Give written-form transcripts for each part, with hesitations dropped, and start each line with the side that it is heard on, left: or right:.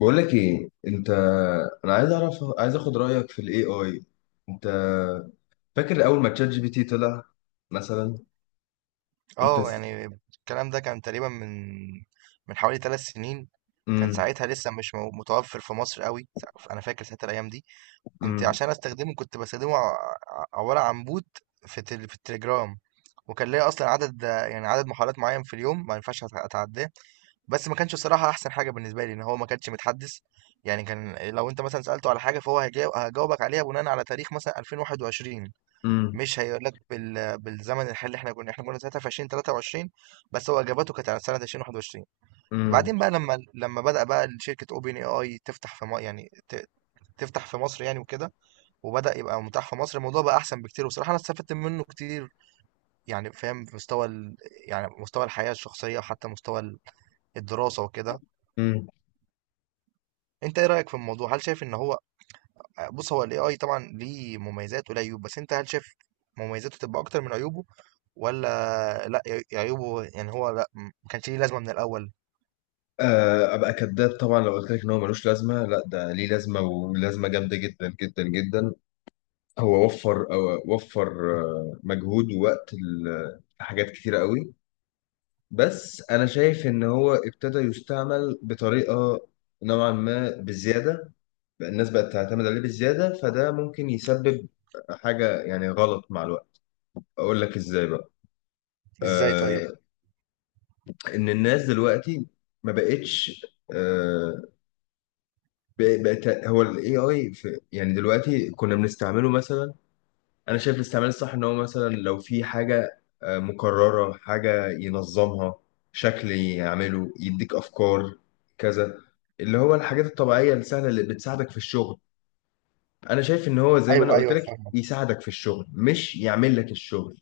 left: بقول لك ايه انت. انا عايز اعرف، عايز اخد رايك في الاي اي. انت فاكر اول ما تشات جي بي تي طلع مثلا؟ انت
right: اه
left: س...
right: يعني الكلام ده كان تقريبا من حوالي ثلاث سنين. كان
left: مم.
right: ساعتها لسه مش مو- متوفر في مصر قوي. انا فاكر ساعتها الايام دي كنت
left: مم.
right: عشان استخدمه كنت بستخدمه عباره عن بوت في التليجرام، وكان ليا اصلا عدد، يعني عدد محاولات معين في اليوم ما ينفعش اتعداه. بس ما كانش الصراحه احسن حاجه بالنسبه لي ان هو ما كانش متحدث، يعني كان لو انت مثلا سالته على حاجه فهو هجاوبك عليها بناء على تاريخ مثلا 2021،
left: مم.
right: مش هيقول لك بالزمن الحالي اللي احنا كنا ساعتها في 2023. بس هو اجابته كانت على سنه 2021.
left: مم.
right: بعدين بقى لما بدا بقى شركه اوبن اي اي تفتح في تفتح في مصر يعني وكده، وبدا يبقى متاح في مصر. الموضوع بقى احسن بكتير وبصراحه انا استفدت منه كتير، يعني فاهم في مستوى يعني مستوى الحياه الشخصيه وحتى مستوى الدراسه وكده.
left: مم.
right: انت ايه رايك في الموضوع؟ هل شايف ان هو، بص هو الاي اي طبعا ليه مميزات وليه عيوب، بس انت هل شايف مميزاته تبقى اكتر من عيوبه ولا لا، عيوبه يعني هو لا، ما كانش ليه لازمه من الاول؟
left: ابقى كذاب طبعا لو قلت لك ان هو ملوش لازمه. لا ده ليه لازمه، ولازمه جامده جدا جدا جدا. هو وفر وفر مجهود ووقت لحاجات كتيره قوي. بس انا شايف ان هو ابتدى يستعمل بطريقه نوعا ما بزياده. بقى الناس بقت تعتمد عليه بزيادة، فده ممكن يسبب حاجة يعني غلط مع الوقت. أقول لك إزاي بقى.
right: ازاي طيب؟
left: آه. إن الناس دلوقتي ما بقتش، آه، بقت هو ال AI في يعني دلوقتي كنا بنستعمله مثلا. أنا شايف الاستعمال الصح إن هو مثلا لو في حاجة آه مكررة حاجة ينظمها، شكل يعمله، يديك أفكار، كذا، اللي هو الحاجات الطبيعية السهلة اللي بتساعدك في الشغل. انا شايف ان هو زي ما انا
right: ايوه
left: قلت
right: ايوه،
left: لك،
right: فاهمك.
left: يساعدك في الشغل مش يعمل لك الشغل.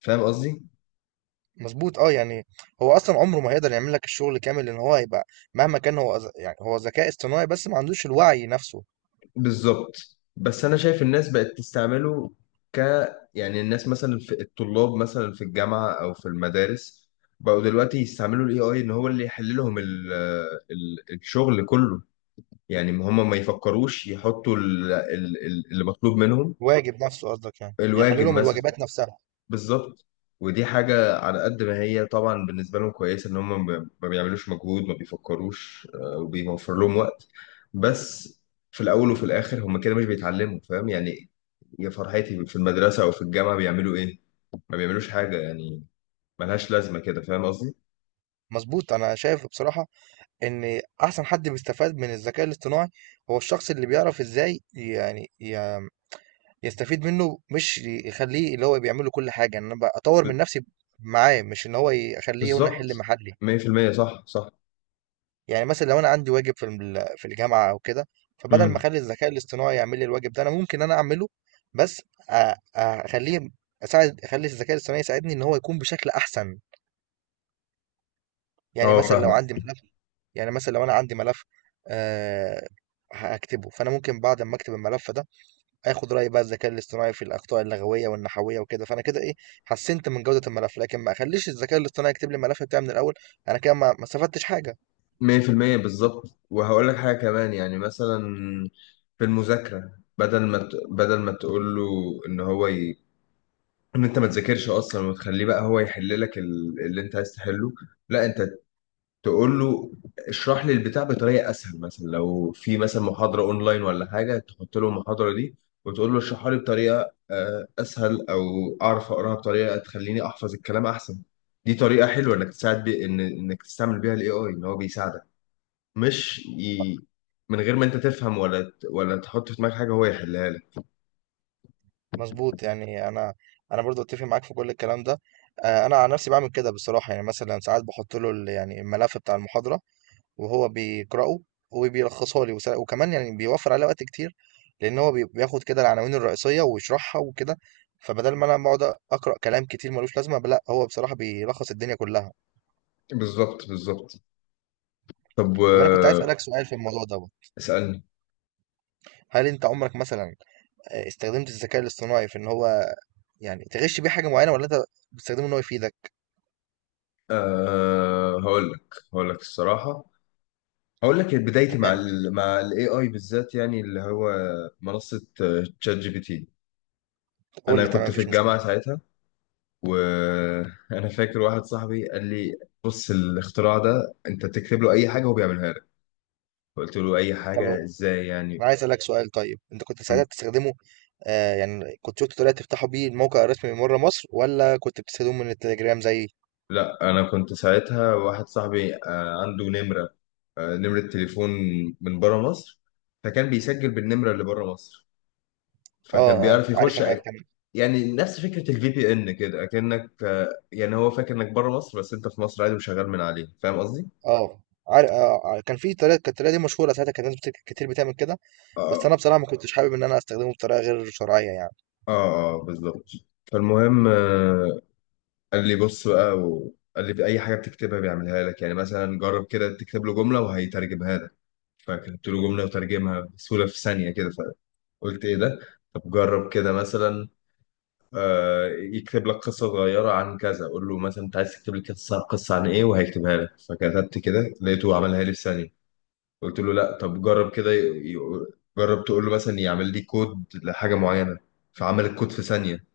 left: فاهم قصدي؟
right: مظبوط اه يعني، هو اصلا عمره ما هيقدر يعمل لك الشغل كامل لان هو هيبقى مهما كان هو يعني هو ذكاء اصطناعي بس ما عندوش الوعي نفسه.
left: بالظبط. بس انا شايف الناس بقت تستعمله ك يعني الناس مثلا، في الطلاب مثلا في الجامعه او في المدارس، بقوا دلوقتي يستعملوا الاي اي ان هو اللي يحل لهم الشغل كله. يعني هم ما يفكروش يحطوا اللي مطلوب منهم.
right: الواجب نفسه قصدك؟ يعني
left: الواجب
right: بيحللهم
left: مثلا.
right: الواجبات نفسها؟
left: بالظبط. ودي حاجة على قد ما هي طبعا بالنسبة لهم كويسة، إن هم ما بيعملوش مجهود، ما بيفكروش، وبيوفر لهم وقت. بس في الأول وفي الآخر هم كده مش بيتعلموا، فاهم يعني؟ يا فرحتي، في المدرسة أو في الجامعة بيعملوا إيه؟ ما بيعملوش حاجة يعني، ملهاش لازمة كده، فاهم قصدي؟
right: مظبوط، انا شايف بصراحه ان احسن حد بيستفاد من الذكاء الاصطناعي هو الشخص اللي بيعرف ازاي، يعني يستفيد منه، مش يخليه اللي هو بيعمل له كل حاجة. إن أنا بقى أطور
left: ب-
right: من نفسي معاه، مش إن هو أخليه هنا يحل
left: بالظبط.
right: محلي.
left: 100% صح صح.
right: يعني مثلا لو أنا عندي واجب في في الجامعة أو كده، فبدل
left: امم.
right: ما أخلي الذكاء الاصطناعي يعمل لي الواجب ده، أنا ممكن أعمله، بس أخليه أساعد، أخلي الذكاء الاصطناعي يساعدني إن هو يكون بشكل أحسن. يعني
left: اه
right: مثلا لو
left: فاهمك.
right: عندي ملف، يعني مثلا لو أنا عندي ملف أه هكتبه، فأنا ممكن بعد ما أكتب الملف ده اخد راي بقى الذكاء الاصطناعي في الاخطاء اللغويه والنحويه وكده، فانا كده ايه، حسنت من جوده الملف، لكن ما اخليش الذكاء الاصطناعي يكتب لي الملف بتاعي من الاول، انا كده ما استفدتش حاجه.
left: 100% بالظبط. وهقول لك حاجة كمان، يعني مثلا في المذاكرة، بدل ما تقول له ان هو ي... ان انت ما تذاكرش اصلا، وتخليه بقى هو يحل لك اللي انت عايز تحله. لا، انت تقول له اشرح لي البتاع بطريقه اسهل. مثلا لو في مثلا محاضره اونلاين ولا حاجه، تحط له المحاضره دي وتقول له اشرحها لي بطريقه اسهل، او اعرف اقراها بطريقه تخليني احفظ الكلام احسن. دي طريقه حلوه انك تساعد بي، ان انك تستعمل بيها الاي اي ان هو بيساعدك، مش ي... من غير ما انت تفهم ولا ولا تحط في دماغك حاجه هو يحلها لك.
right: مظبوط. يعني انا، برضو اتفق معاك في كل الكلام ده. انا عن نفسي بعمل كده بصراحه، يعني مثلا ساعات بحط له يعني الملف بتاع المحاضره وهو بيقراه وبيلخصها لي، وكمان يعني بيوفر علي وقت كتير، لان هو بياخد كده العناوين الرئيسيه ويشرحها وكده، فبدل ما انا بقعد اقرا كلام كتير ملوش لازمه، لا هو بصراحه بيلخص الدنيا كلها.
left: بالظبط بالظبط. طب
right: طب انا كنت عايز
left: و-
right: اسالك سؤال في الموضوع دوت،
left: اسالني.
right: هل انت عمرك مثلا استخدمت الذكاء الاصطناعي في ان هو يعني تغش بيه حاجه معينه، ولا انت بتستخدمه ان هو يفيدك؟
left: أه، هقول لك الصراحة. هقول لك بدايتي مع
right: تمام،
left: مع الاي اي بالذات، يعني اللي هو منصة تشات جي بي تي.
right: قول لي
left: انا
right: تمام،
left: كنت في
right: مفيش
left: الجامعة
right: مشكله.
left: ساعتها، وانا فاكر واحد صاحبي قال لي بص، الاختراع ده انت تكتب له اي حاجة هو بيعملها لك. قلت له اي
right: طب
left: حاجة، ازاي يعني؟
right: انا عايز اسالك سؤال، طيب انت كنت
left: م.
right: ساعتها بتستخدمه، آه يعني كنت شفت طريقه تفتحوا بيه الموقع الرسمي من بره مصر، ولا كنت بتستخدمه من التليجرام زي؟
left: لا انا كنت ساعتها واحد صاحبي عنده نمرة، نمرة تليفون من بره مصر، فكان بيسجل بالنمرة اللي بره مصر،
right: اه
left: فكان
right: اه،
left: بيعرف
right: عارف
left: يخش.
right: انا كان،
left: يعني نفس فكرة الفي بي ان كده، اكنك يعني هو فاكر انك بره مصر بس انت في مصر عادي وشغال من عليه. فاهم قصدي؟
right: اه عارف آه آه، كان في طريقه، كانت الطريقه دي مشهوره ساعتها، كانت ناس كتير بتعمل كده، بس
left: اه
right: انا بصراحه ما كنتش حابب ان انا استخدمه بطريقه غير شرعيه يعني.
left: اه اه بالظبط. فالمهم قال لي بص بقى، وقال لي في اي حاجة بتكتبها بيعملها لك، يعني مثلا جرب كده تكتب له جملة وهيترجمها لك. فكتبت له جملة وترجمها بسهولة في ثانية كده. فقلت ايه ده؟ طب جرب كده مثلا يكتب لك قصة صغيرة عن كذا، قول له مثلا انت عايز تكتب لي قصة عن ايه، وهيكتبها لك. فكتبت كده لقيته عملها لي في ثانية. قلت له لا، طب جرب كده جرب تقول له مثلا يعمل لي كود لحاجه معينه. فعمل الكود في ثانيه.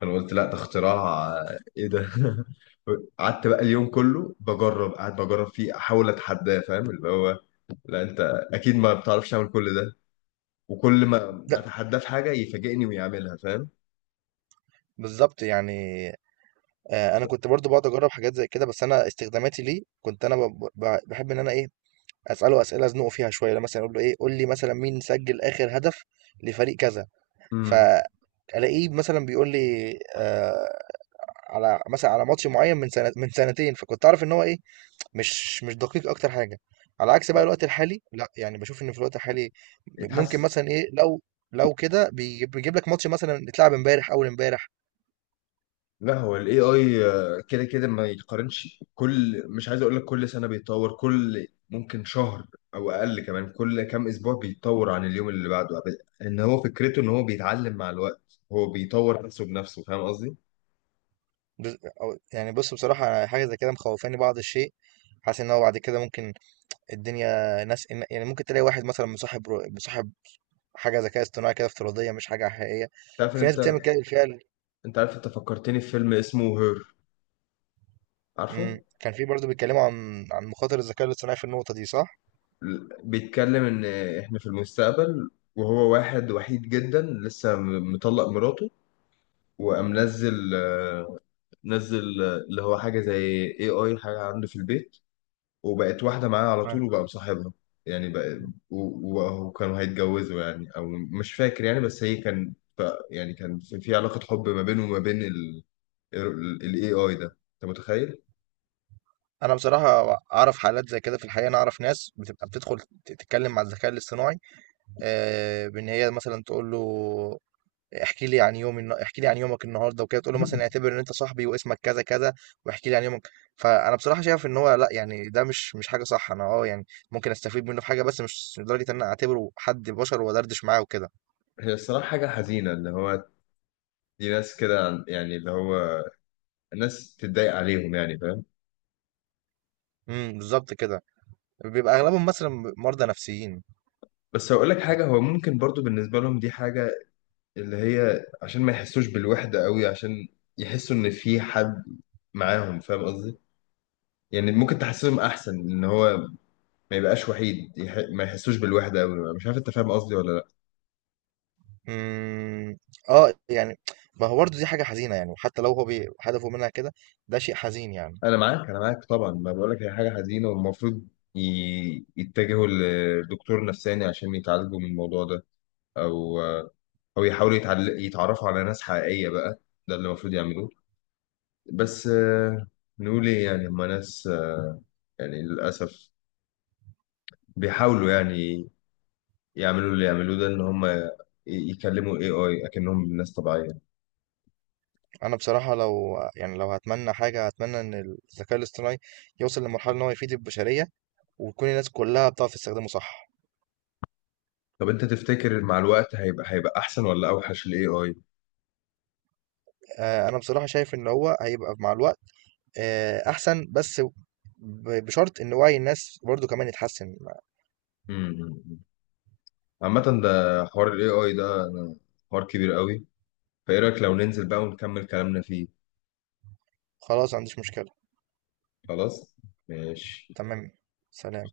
left: فانا قلت لا، ده اختراع. ايه ده؟ قعدت بقى اليوم كله بجرب، قاعد بجرب فيه احاول اتحداه، فاهم؟ اللي هو لا انت اكيد ما بتعرفش تعمل كل ده. وكل ما
right: لا،
left: اتحداه في حاجه يفاجئني ويعملها، فاهم؟
right: بالظبط يعني. انا كنت برضو بقعد اجرب حاجات زي كده، بس انا استخداماتي ليه، كنت انا بحب ان انا ايه، اساله اسئله ازنقه فيها شويه. لو مثلا اقول له ايه، قول لي مثلا مين سجل اخر هدف لفريق كذا،
left: امم
right: فالاقيه مثلا بيقول لي آه على مثلا على ماتش معين من سنه، من سنتين، فكنت اعرف ان هو ايه، مش دقيق اكتر حاجه. على عكس بقى الوقت الحالي، لا يعني بشوف ان في الوقت الحالي ممكن
left: اتحسن.
right: مثلا ايه، لو كده بيجيب لك ماتش مثلا اتلعب امبارح اول امبارح.
left: لا، هو الاي اي كده كده ما يتقارنش. كل، مش عايز اقول لك كل سنه بيتطور، كل ممكن شهر او اقل كمان، كل كام اسبوع بيتطور عن اليوم اللي بعده. ان هو فكرته ان هو بيتعلم مع الوقت، هو بيطور نفسه بنفسه. فاهم قصدي؟
right: يعني بص بصراحة، أنا حاجة زي كده مخوفاني بعض الشيء. حاسس ان هو بعد كده ممكن الدنيا ناس، يعني ممكن تلاقي واحد مثلا مصاحب حاجة ذكاء اصطناعي كده افتراضية، مش حاجة حقيقية.
left: تعرف ان
right: في ناس
left: انت،
right: بتعمل كده بالفعل.
left: انت عارف انت فكرتني في فيلم اسمه هير؟ عارفه؟
right: كان في برضه بيتكلموا عن مخاطر الذكاء الاصطناعي في النقطة دي صح؟
left: بيتكلم ان احنا في المستقبل، وهو واحد وحيد جدا، لسه مطلق مراته، وقام نزل نزل اللي هو حاجه زي اي اي حاجه عنده في البيت، وبقت واحدة معاه على
right: ما،
left: طول وبقى مصاحبها. يعني بقى وكانوا هيتجوزوا يعني، أو مش فاكر يعني، بس هي كان ف، يعني كان في في علاقة حب ما بينه وما بين ال AI ده. أنت متخيل؟
right: انا بصراحه اعرف حالات زي كده في الحقيقه. انا اعرف ناس بتبقى بتدخل تتكلم مع الذكاء الاصطناعي، بان هي مثلا تقول له احكي لي عن احكي لي عن يومك النهارده وكده، تقول له مثلا اعتبر ان انت صاحبي واسمك كذا كذا واحكي لي عن يومك. فانا بصراحه شايف ان هو لا، يعني ده مش حاجه صح. انا اه يعني ممكن استفيد منه في حاجه، بس مش لدرجه ان انا اعتبره حد بشر وادردش معاه وكده.
left: هي الصراحة حاجة حزينة، اللي هو دي ناس كده يعني اللي هو ناس تتضايق عليهم يعني، فاهم؟
right: امم، بالظبط كده. بيبقى اغلبهم مثلا مرضى نفسيين.
left: بس هقول لك حاجة، هو ممكن برضو بالنسبة لهم دي حاجة اللي هي عشان ما يحسوش بالوحدة قوي، عشان يحسوا إن في حد معاهم، فاهم قصدي؟ يعني ممكن تحسسهم أحسن إن هو ما يبقاش وحيد، ما يحسوش بالوحده قوي. مش عارف انت فاهم قصدي ولا لا؟
right: امم اه يعني، ما هو برضه دي حاجه حزينه يعني، وحتى لو هو هدفه منها كده، ده شيء حزين يعني.
left: انا معاك انا معاك طبعا، ما بقول لك هي حاجه حزينه، والمفروض يتجهوا لدكتور نفساني عشان يتعالجوا من الموضوع ده، او يحاولوا يتعرفوا على ناس حقيقيه بقى. ده اللي المفروض يعملوه. بس نقول ايه يعني، هما ناس يعني للاسف بيحاولوا يعني يعملوا اللي يعملوه ده، ان هما يكلموا الاي اي اكنهم ناس طبيعيه.
right: انا بصراحه لو يعني، لو هتمنى حاجه هتمنى ان الذكاء الاصطناعي يوصل لمرحله ان هو يفيد البشريه، وتكون الناس كلها بتعرف تستخدمه صح.
left: طب انت تفتكر مع الوقت هيبقى، هيبقى احسن ولا اوحش الاي اي؟
right: انا بصراحه شايف ان هو هيبقى مع الوقت احسن، بس بشرط ان وعي الناس برضو كمان يتحسن.
left: امم عامة، ده حوار ال AI ده، حوار كبير قوي. فايه رأيك لو ننزل بقى ونكمل كلامنا فيه؟
right: خلاص، ما عنديش مشكله.
left: خلاص ماشي.
right: تمام. سلام.